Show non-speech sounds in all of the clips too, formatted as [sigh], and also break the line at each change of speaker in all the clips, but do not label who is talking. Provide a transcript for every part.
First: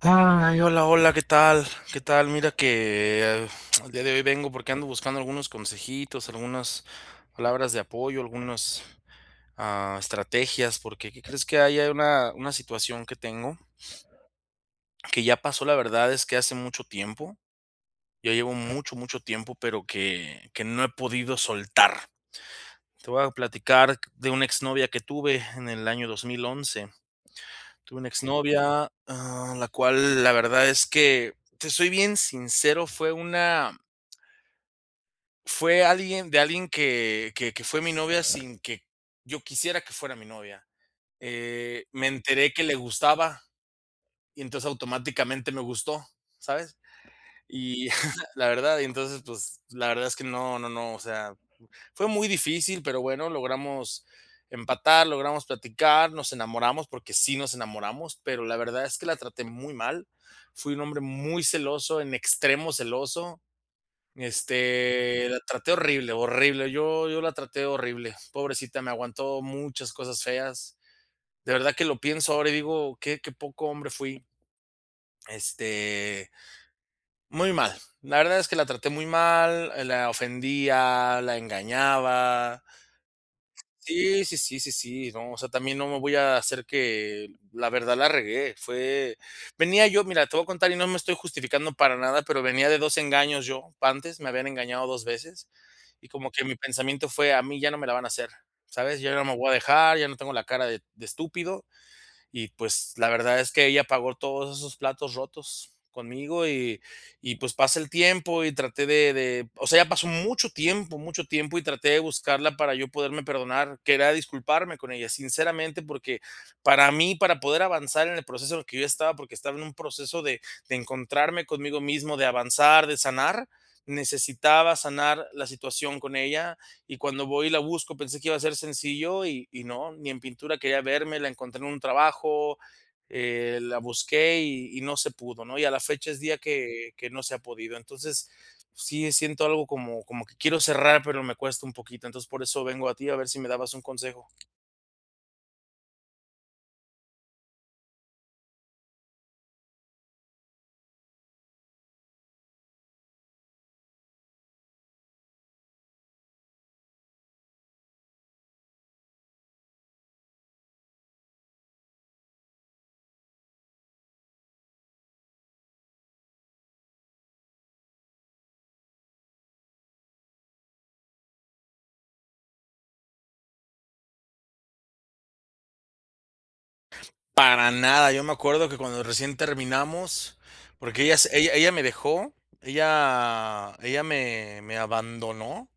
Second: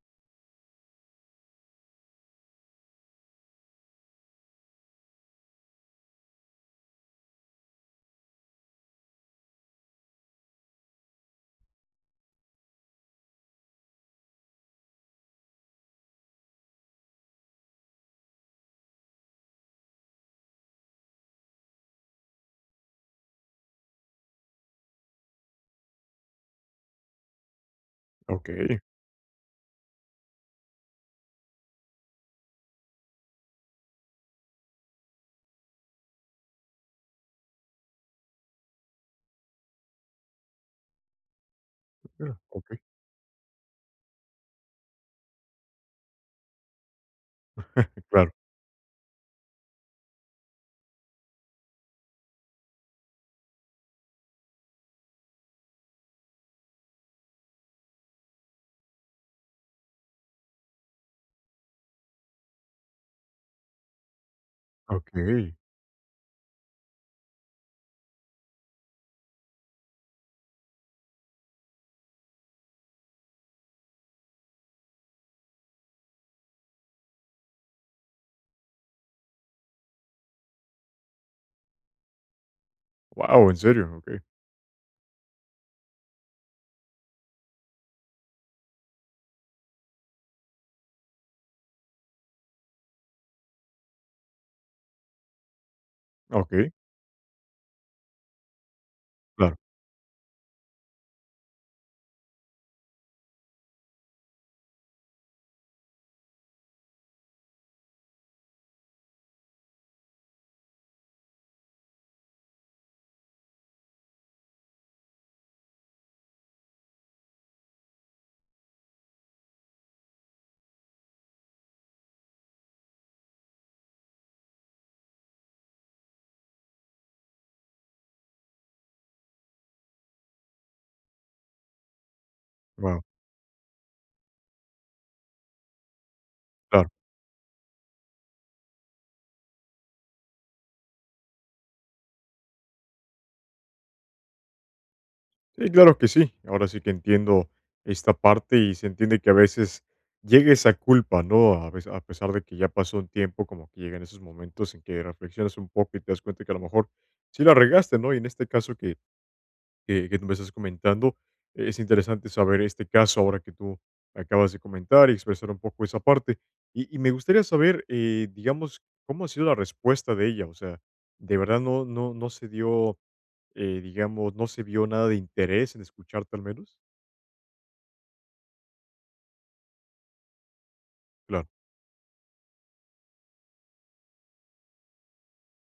Ay, hola, hola, ¿qué tal?, ¿qué tal? Mira que, eh, el día de hoy vengo porque ando buscando algunos consejitos, algunas palabras de apoyo, algunas, ah, estrategias, porque, ¿qué crees?, que hay a una una situación que tengo [sniffs] que ya pasó, la verdad es que hace mucho tiempo, ya llevo mucho, mucho tiempo, pero que que no he podido soltar. Te voy a platicar de una exnovia que tuve en el año 2011. Tuve una
Okey.
exnovia, ah, la cual, la verdad es que, te soy bien sincero, fue una fue alguien de alguien que que que fue mi novia sin que yo quisiera que fuera mi novia. Eh, me enteré que le
Okey.
gustaba, y entonces automáticamente me gustó, ¿sabes? Y
[chuckles]
[scoffs]
Claro.
la verdad y entonces, pues, la verdad es que no no no, o sea, fue muy difícil, pero bueno, logramos empatar, logramos platicar, nos enamoramos, porque sí nos enamoramos, pero la verdad es que la traté muy mal. Fui un hombre muy celoso, en extremo celoso. Este, la
Okey.
traté horrible horrible, yo yo la traté horrible, pobrecita, me aguantó muchas cosas feas. De verdad que lo pienso ahora, y digo: "Qué qué poco hombre fui", este, muy mal, la verdad es que la traté muy mal, la ofendía, la engañaba.
¡Wao! ¿en serio? Okey.
Sí sí sí sí sí, no, o sea, también no me voy a hacer que la verdad, la regué, fue venía yo, mira, te voy a contar, y no me estoy justificando para nada, pero venía de 2 engaños yo. Antes me habían engañado 2 veces, y como que mi
Okey.
pensamiento fue: "A mí ya no me la van a hacer", ¿sabes?, yo no me voy a
Claro.
dejar, ya no tengo la cara de de estúpido. Y pues, la verdad es que ella pagó todos esos platos rotos conmigo. Y y pues, pasa el tiempo, y traté de de, o sea, ya pasó mucho tiempo mucho tiempo y traté de buscarla para yo poderme perdonar, que era disculparme con ella, sinceramente, porque para mí, para poder avanzar en el proceso que yo estaba, porque estaba en un proceso de de encontrarme conmigo mismo, de avanzar, de sanar, necesitaba sanar la situación con ella. Y cuando voy, y la busco pensé que iba a ser sencillo y y no. Ni en pintura quería verme, la encontré en un trabajo,
Wao.
eh, la busqué y y no se pudo, ¿no? Y a la fecha es día
Claro.
que que no se ha podido. Entonces, sí siento algo como, como que quiero cerrar, pero me cuesta un poquito, entonces, por eso vengo a ti a ver si me dabas un consejo.
Sí, claro que sí, ahora sí que entiendo esta parte, y se entiende que a veces llega esa culpa, ¿no?, a pes a pesar de que ya pasó un tiempo como que llegan esos momentos en que reflexionas un poco y te das cuenta que a lo mejor sí la regaste, ¿no?, y en este caso que que que tú me estás comentando, eh, es interesante saber este caso ahora que tú acabas de comentar y expresar un poco esa parte, y y me gustaría saber, eh, digamos, ¿cómo ha sido la respuesta de ella?, o sea, ¿de verdad no no no se dio, eh, digamos, no se vió nada de interés en escucharte al menos?
Para nada, yo me acuerdo que cuando recién terminamos, porque ella s
Claro.
ella ella me dejó, ella ella me me abandonó.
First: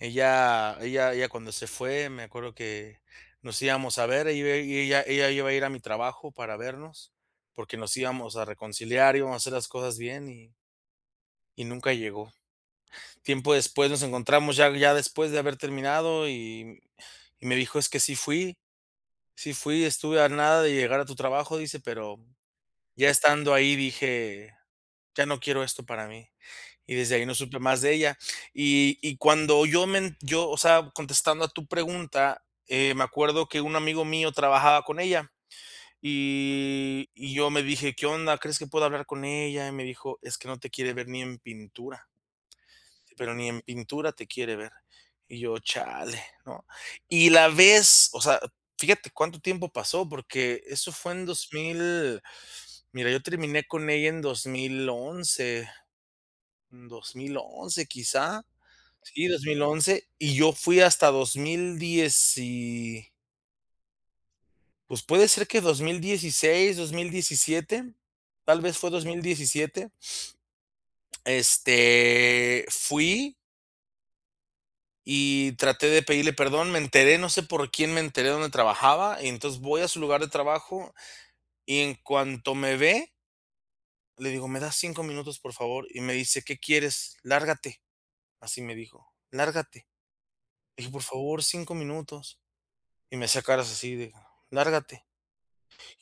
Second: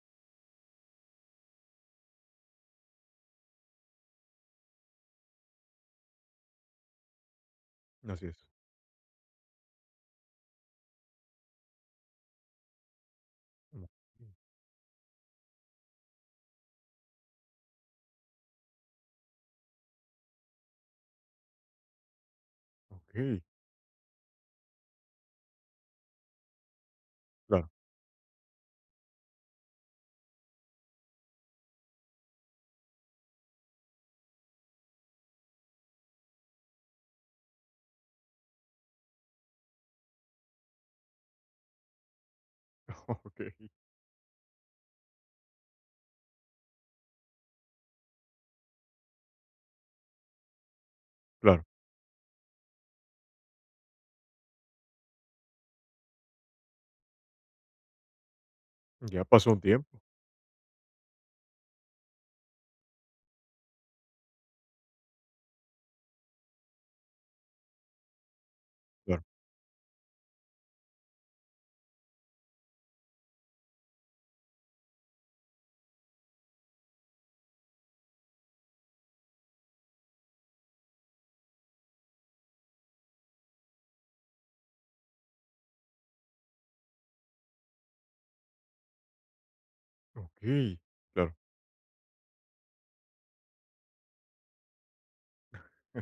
Ella ella ella cuando se fue, me acuerdo que nos íbamos a ver, ella iba i ella ella iba a ir a mi trabajo para vernos, porque nos
Así
íbamos
es.
a reconciliar, íbamos a hacer las cosas bien y. Y nunca llegó, tiempo después nos encontramos ya ya después de haber terminado y y me dijo: "Es que sí fui, sí fui, estuve a nada de llegar a tu trabajo", dice, pero ya
Okey.
estando ahí dije: "Ya no quiero esto para mí", y desde ahí no supe
Claro.
más de ella, y y cuando yo men yo, o sea, contestando a tu pregunta, eh, me acuerdo que un amigo mío trabajaba con ella, y y yo me dije: "¿Qué onda?, ¿crees que puedo hablar con ella?", y me dijo: "Es que no te quiere ver ni en pintura" "Pero ni en
Okey.
pintura te quiere ver", y yo: "Chale", ¿no?, y la vez, o sea, fíjate cuánto tiempo pasó, porque eso fue en dos
Claro.
mil, mira, yo terminé con ella en 2011, 2011 quizá,
Ya
sí, dos
pasó un
mil
tiempo.
once y yo fui hasta dos mil dieci Pues puede ser que 2016, 2017, tal vez fue dos mil
Claro.
diecisiete. Este, fui. Y traté de pedirle perdón, me enteré, no sé por quién me enteré dónde trabajaba, y entonces voy a su lugar de trabajo y en cuanto me ve. Le digo: "¿Me das 5 minutos, por favor?", y me dice: "¿Qué quieres?, lárgate", así me dijo: "lárgate",
Okey,
le dije: "Por
claro.
favor, 5 minutos", y me hacía caras así de "lárgate",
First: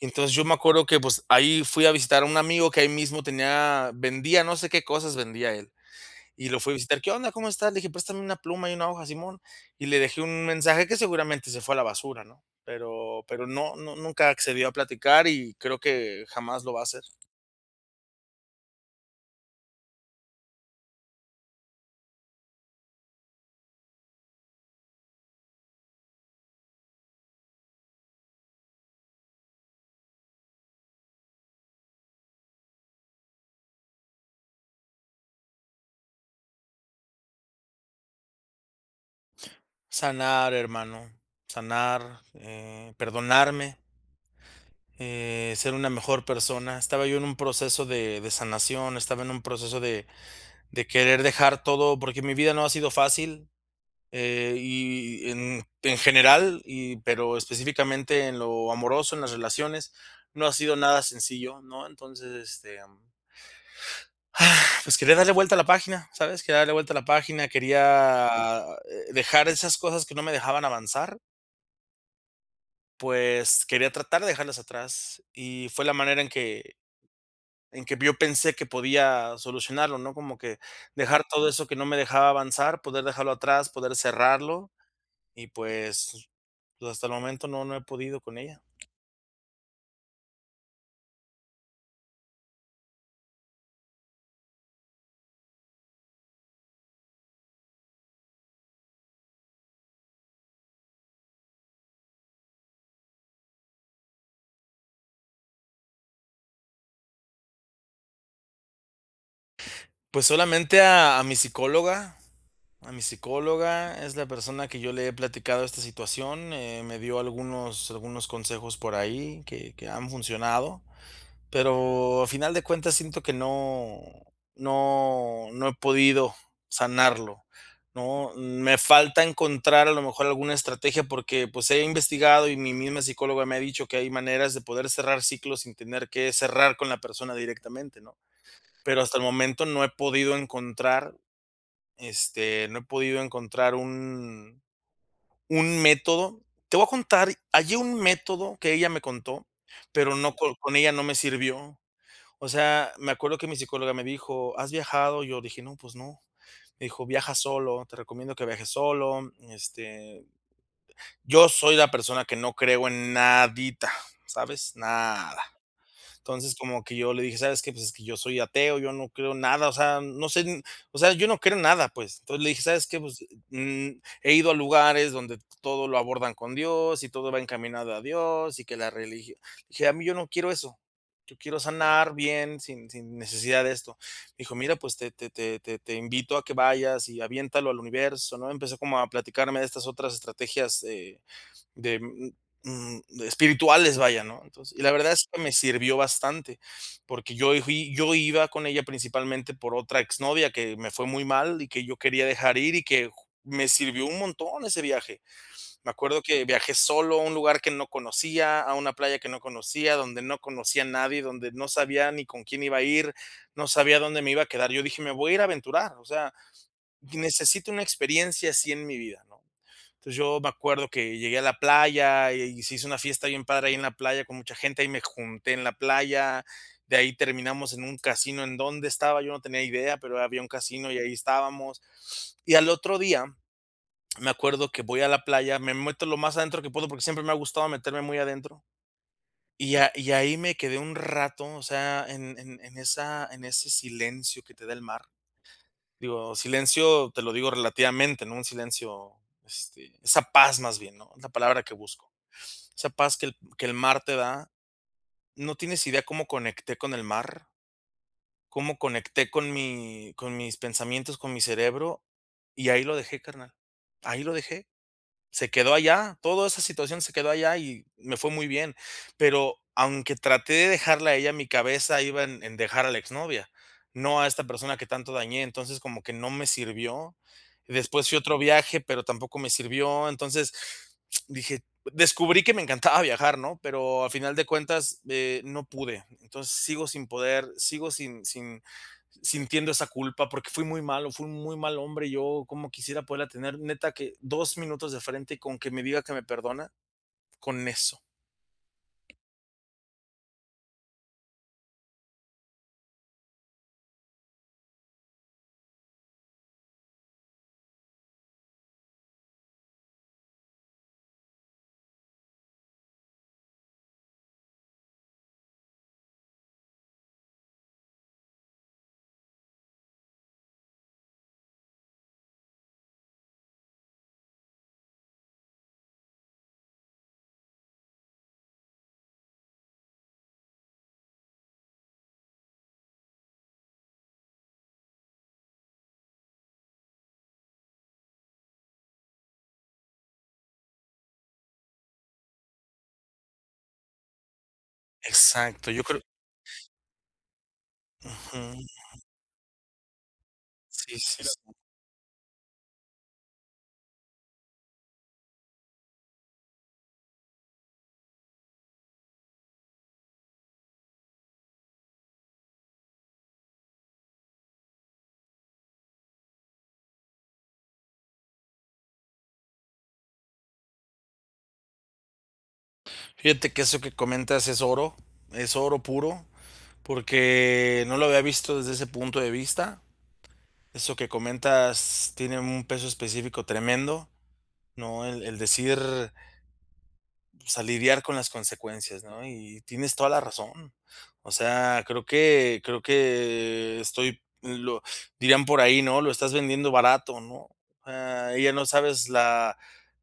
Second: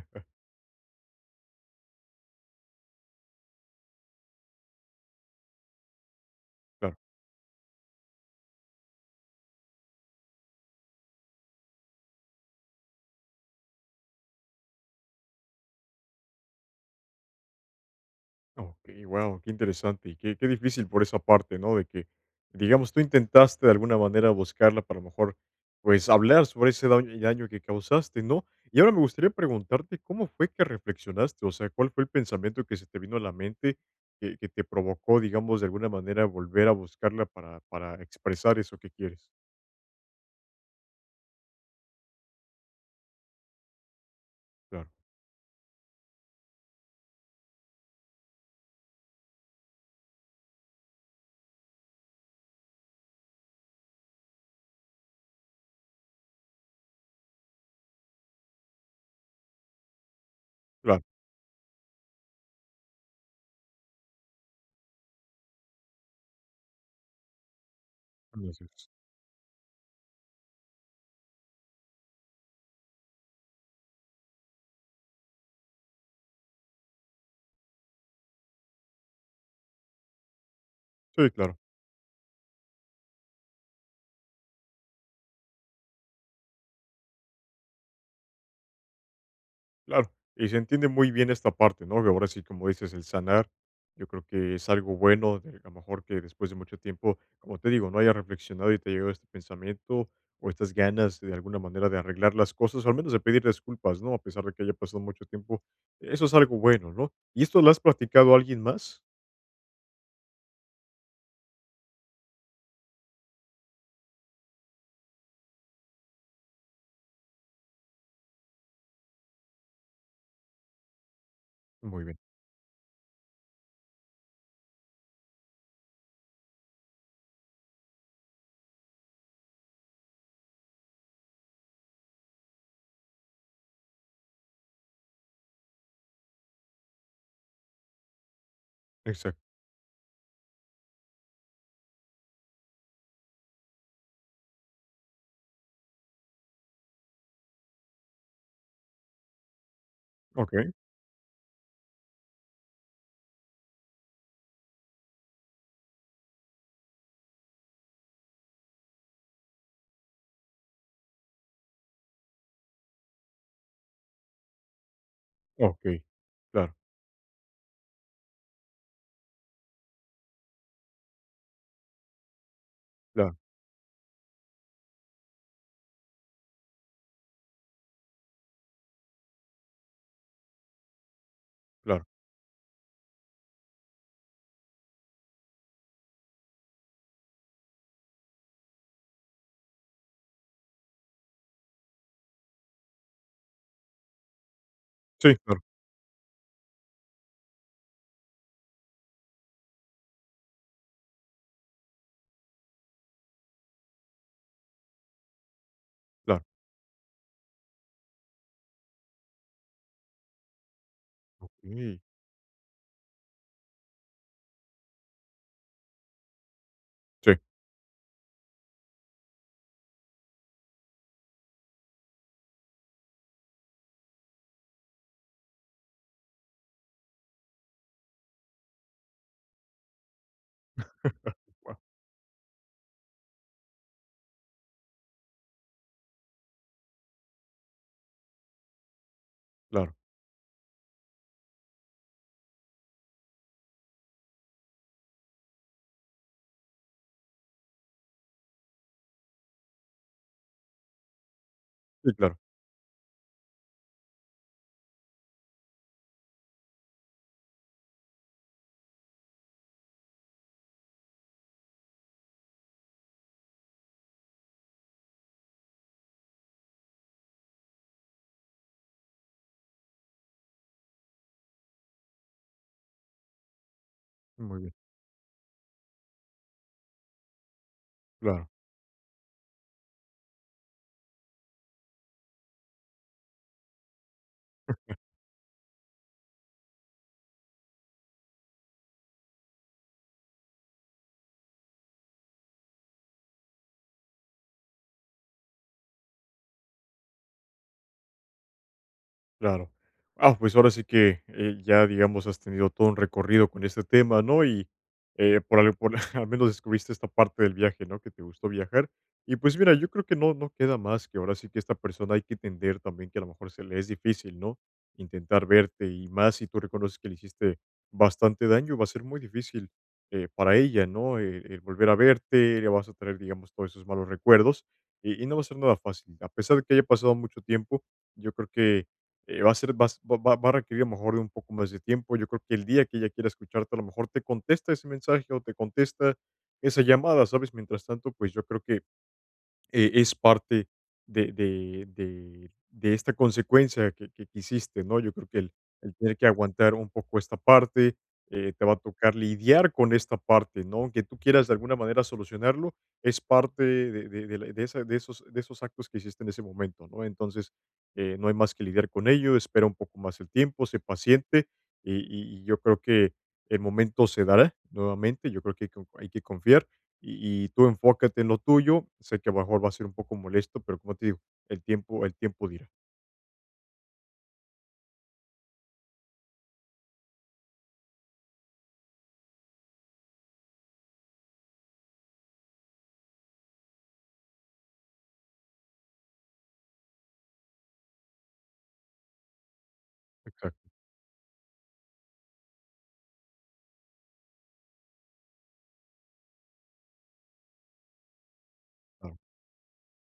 y entonces yo me acuerdo que, pues, ahí fui a visitar a un amigo que ahí mismo tenía, vendía no sé qué cosas vendía él, y lo fue a
Claro.
visitar: "¿Qué onda?, ¿cómo estás?", le dije: "Préstame una pluma y una hoja", simón, y le dejé un mensaje que seguramente se fue a la basura, ¿no?, pero pero no no nunca accedió a platicar y creo que jamás lo va a hacer.
Okey, wao, qué interesante, y qué qué difícil por esa parte, ¿no? De que, digamos, tú intentaste de alguna manera, buscarla para, a lo mejor, pues, hablar sobre ese daño, daño que causaste, ¿no? Y ahora me gustaría preguntarte, ¿cómo fue que reflexionaste? O sea, ¿cuál fue el pensamiento que se te vino a la mente que que te provocó, digamos, de alguna manera, volver a buscarla para para expresar eso que quieres?
Sanar hermano, sanar, eh, perdonarme
Ya.
eh, ser una mejor persona. Estaba yo en un proceso de de sanación, estaba en un proceso de de querer dejar todo, porque mi vida no ha sido fácil, eh, y en en general y pero específicamente en lo amoroso, en las relaciones, no ha sido
Claro.
nada sencillo, ¿no? Entonces, este, [sighs] ah, pues, quería darle vuelta a la página. ¿Sabes? Quería darle vuelta a la página, quería
[unintelligible]
dejar esas cosas que no me dejaban avanzar. Pues quería tratar de dejarlas atrás, y fue la manera en que en que yo pensé que podía solucionarlo, ¿no? Como que dejar
Sí,
todo
claro.
eso que no me dejaba avanzar, poder dejarlo atrás, poder cerrarlo, y pues, hasta el momento no no he podido con ella.
Claro, y se entiende muy bien esta parte, ¿no? De ahora sí, como dices, el sanar, yo creo que es algo bueno, de que, a lo mejor que después de mucho tiempo, como te digo, ¿no?, haya reflexionado y te ha llegado este pensamiento, o estas ganas, de alguna manera, de arreglar las cosas, o al menos de pedir disculpas, ¿no?, a pesar de que haya pasado mucho tiempo, eso es algo bueno, ¿no? ¿Y esto lo has platicado a alguien más?
Pues, solamente a mi psicóloga a mi psicóloga, es la persona que yo le he platicado esta situación. Eh, me dio algunos algunos consejos por ahí que que han funcionado,
Muy bien.
pero a final de cuentas siento que no no no he podido sanarlo, ¿no? Me falta encontrar a lo mejor alguna estrategia, porque, pues, he investigado, y mi misma psicóloga me ha dicho que hay maneras de poder cerrar ciclos sin tener que cerrar con la persona directamente, ¿no?, pero hasta el
Exac
momento no he podido encontrar, este, no he podido encontrar un un método. Te voy a contar, hallé un método que ella me contó, pero no co
Okey.
con ella no me sirvió. O sea, me acuerdo que mi psicóloga me dijo: "¿Has viajado?", y yo le dije: "No, pues no", me dijo: "Viaja solo, te recomiendo que viajes solo", este, yo soy la persona que no creo en nadita, ¿sabes?, nada,
Okey,
entonces,
claro.
como que yo le dije: "¿Sabes qué?, pues es que yo soy ateo, yo no creo nada". O sea, no sé, o sea, yo no creo en nada, pues, entonces, le dije: "¿Sabes qué?, pues, eh,
Claro.
mm, he ido a lugares donde todo lo abordan con Dios, y todo va encaminado a Dios, y que la religio dije, a mí, yo no quiero eso, yo quiero
Claro.
sanar bien sin sin necesidad de esto", dijo: "Mira, pues, te te te te invito a que vayas y aviéntalo al universo, ¿no?". Empezó como a platicarme de estas otras estrategias, eh, de, mm, espirituales, vaya, ¿no? Entonces y la verdad es
Sí,
que me
claro.
sirvió bastante, porque yo fui yo iba con ella principalmente por otra exnovia que me fue muy mal, y que yo quería dejar ir y que ju me sirvió un montón ese viaje, me acuerdo
Claro.
que viajé solo a un lugar que no conocía, a una playa que no conocía, donde no conocía a nadie, donde no
Okey.
sabía ni con quién iba a ir, no sabía dónde me iba a quedar. Yo dije: "Me voy a ir a aventurar, o sea,
Sí.
necesito una experiencia así en mi vida", ¿no? Entonces, yo me acuerdo que llegué a la playa, y se hizo una fiesta bien padre ahí en la playa con mucha gente, ahí me junté en la playa. De ahí terminamos en un casino, ¿en donde estaba?, yo no tenía idea, pero había un casino, y ahí
[giggles] Guau.
estábamos, [sniffs] y al otro día, me acuerdo que voy a la playa, me meto lo más adentro que puedo, porque siempre me ha gustado meterme muy adentro, y a
Claro.
y ahí me quedé un rato, o sea, en en en esa en ese silencio que te da el mar, digo, silencio te lo digo relativamente, ¿no?, un silencio, este, esa paz más bien, ¿no?, es la palabra que busco,
Sí, claro.
esa paz que el que el mar te da, no tienes idea cómo conecté con el mar. Cómo conecté con mi con mis pensamientos, con mi cerebro, y ahí lo dejé carnal, ahí lo dejé. Se quedó allá toda esa situación, se quedó allá y me fue muy bien, pero aunque traté de dejarla a ella en mi cabeza, iba en en dejar a la exnovia, no a esta
Muy bien.
persona que tanto dañé. Entonces, como que no me sirvió. Después fui a otro
Claro.
viaje, pero tampoco me sirvió. Entonces, dije descubrí que me encantaba viajar, ¿no?, pero a final de
[chuckles]
cuentas, eh, no pude. Entonces, sigo sin poder, sigo sin sin sintiendo esa culpa, porque fui muy malo, fui un muy mal hombre, yo, cómo quisiera poderla tener, neta que 2 minutos de frente con que me diga que me perdona, con eso.
Claro, ah, pues, ahora sí que, eh, ya, digamos, has tenido todo un recorrido con este tema, ¿no? Y, eh, por al por [chuckles] al menos descubriste esta parte del viaje, ¿no?, que te gustó viajar. Y pues mira, yo creo que no no queda más que ahora sí, que esta persona hay que entender también que a lo mejor se le es difícil, ¿no?, intentar verte. Y más si tú reconoces que le hiciste bastante daño, va a ser muy difícil, eh, para ella, ¿no? El el volver a verte, le vas a traer, digamos, todos esos malos recuerdos, y y no va a ser nada fácil, a pesar de que haya pasado mucho tiempo. Yo creo que, eh, va a ser va va va a requerir a lo mejor de un poco más de tiempo, yo creo que el día que ella quiera escucharte, a lo mejor te contesta ese mensaje, o te contesta esa llamada, ¿sabes? Mientras tanto, pues, yo creo que, eh, es parte de de de de esta consecuencia que que que hiciste, ¿no? Yo creo que el
Exacto, yo
el
creo
tener que aguantar un poco esta parte, eh, te
Ujú.
va a tocar lidiar con esta parte, ¿no?,
Sí,
aunque tú
sí,
quieras, de
sí.
alguna manera, solucionarlo, es parte de de de la i de esa de esos de esos actos que hiciste en ese momento, ¿no? Entonces, eh, no hay más que lidiar con ello, espera un poco más el tiempo, sé paciente, y y y yo creo que el momento se dará nuevamente. Yo creo que hay que co hay que confiar, y y tú enfócate en lo tuyo, sé que a lo mejor va a ser un poco molesto, pero como te digo, el tiempo el tiempo dirá.
Fíjate que eso que comentas es oro, es oro puro, porque no lo había visto desde ese punto de vista, eso que comentas tiene un peso específico tremendo, ¿no? El el decir pues, a lidiar con las consecuencias, ¿no?, y tienes toda la
Exacto.
razón. O sea, creo que creo que estoy, lo dirían por ahí, ¿no?: "Lo estás vendiendo barato", ¿no?, ah, ella no sabes la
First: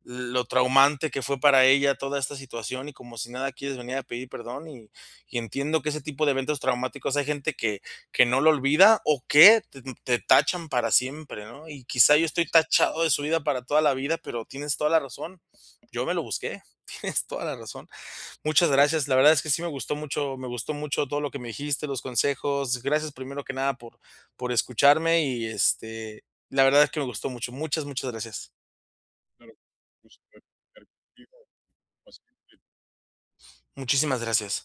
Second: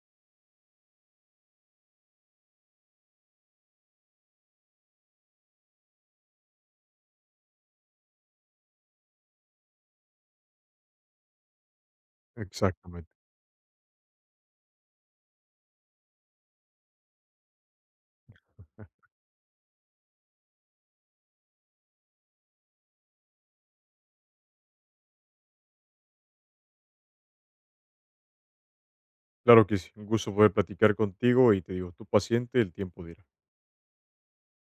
lo traumante que fue para ella toda esta situación, y como si nada quieres venir a pedir perdón. Y y entiendo que ese tipo de eventos traumáticos hay gente que que no lo olvida o que te te tachan para siempre, ¿no?, y quizá yo estoy tachado
Exactamente.
de su vida para toda la vida, pero tienes toda la razón, yo me lo busqué, tienes toda la razón. Muchas
[chuckles]
gracias, la verdad es que sí me gustó mucho me gustó mucho todo lo que me dijiste, los consejos, gracias primero que nada por por escucharme. Y, este, la verdad es que me gustó mucho, muchas muchas gracias,
Claro que sí, un gusto poder platicar contigo, y te digo, tu paciente, el tiempo dirá.
muchísimas gracias.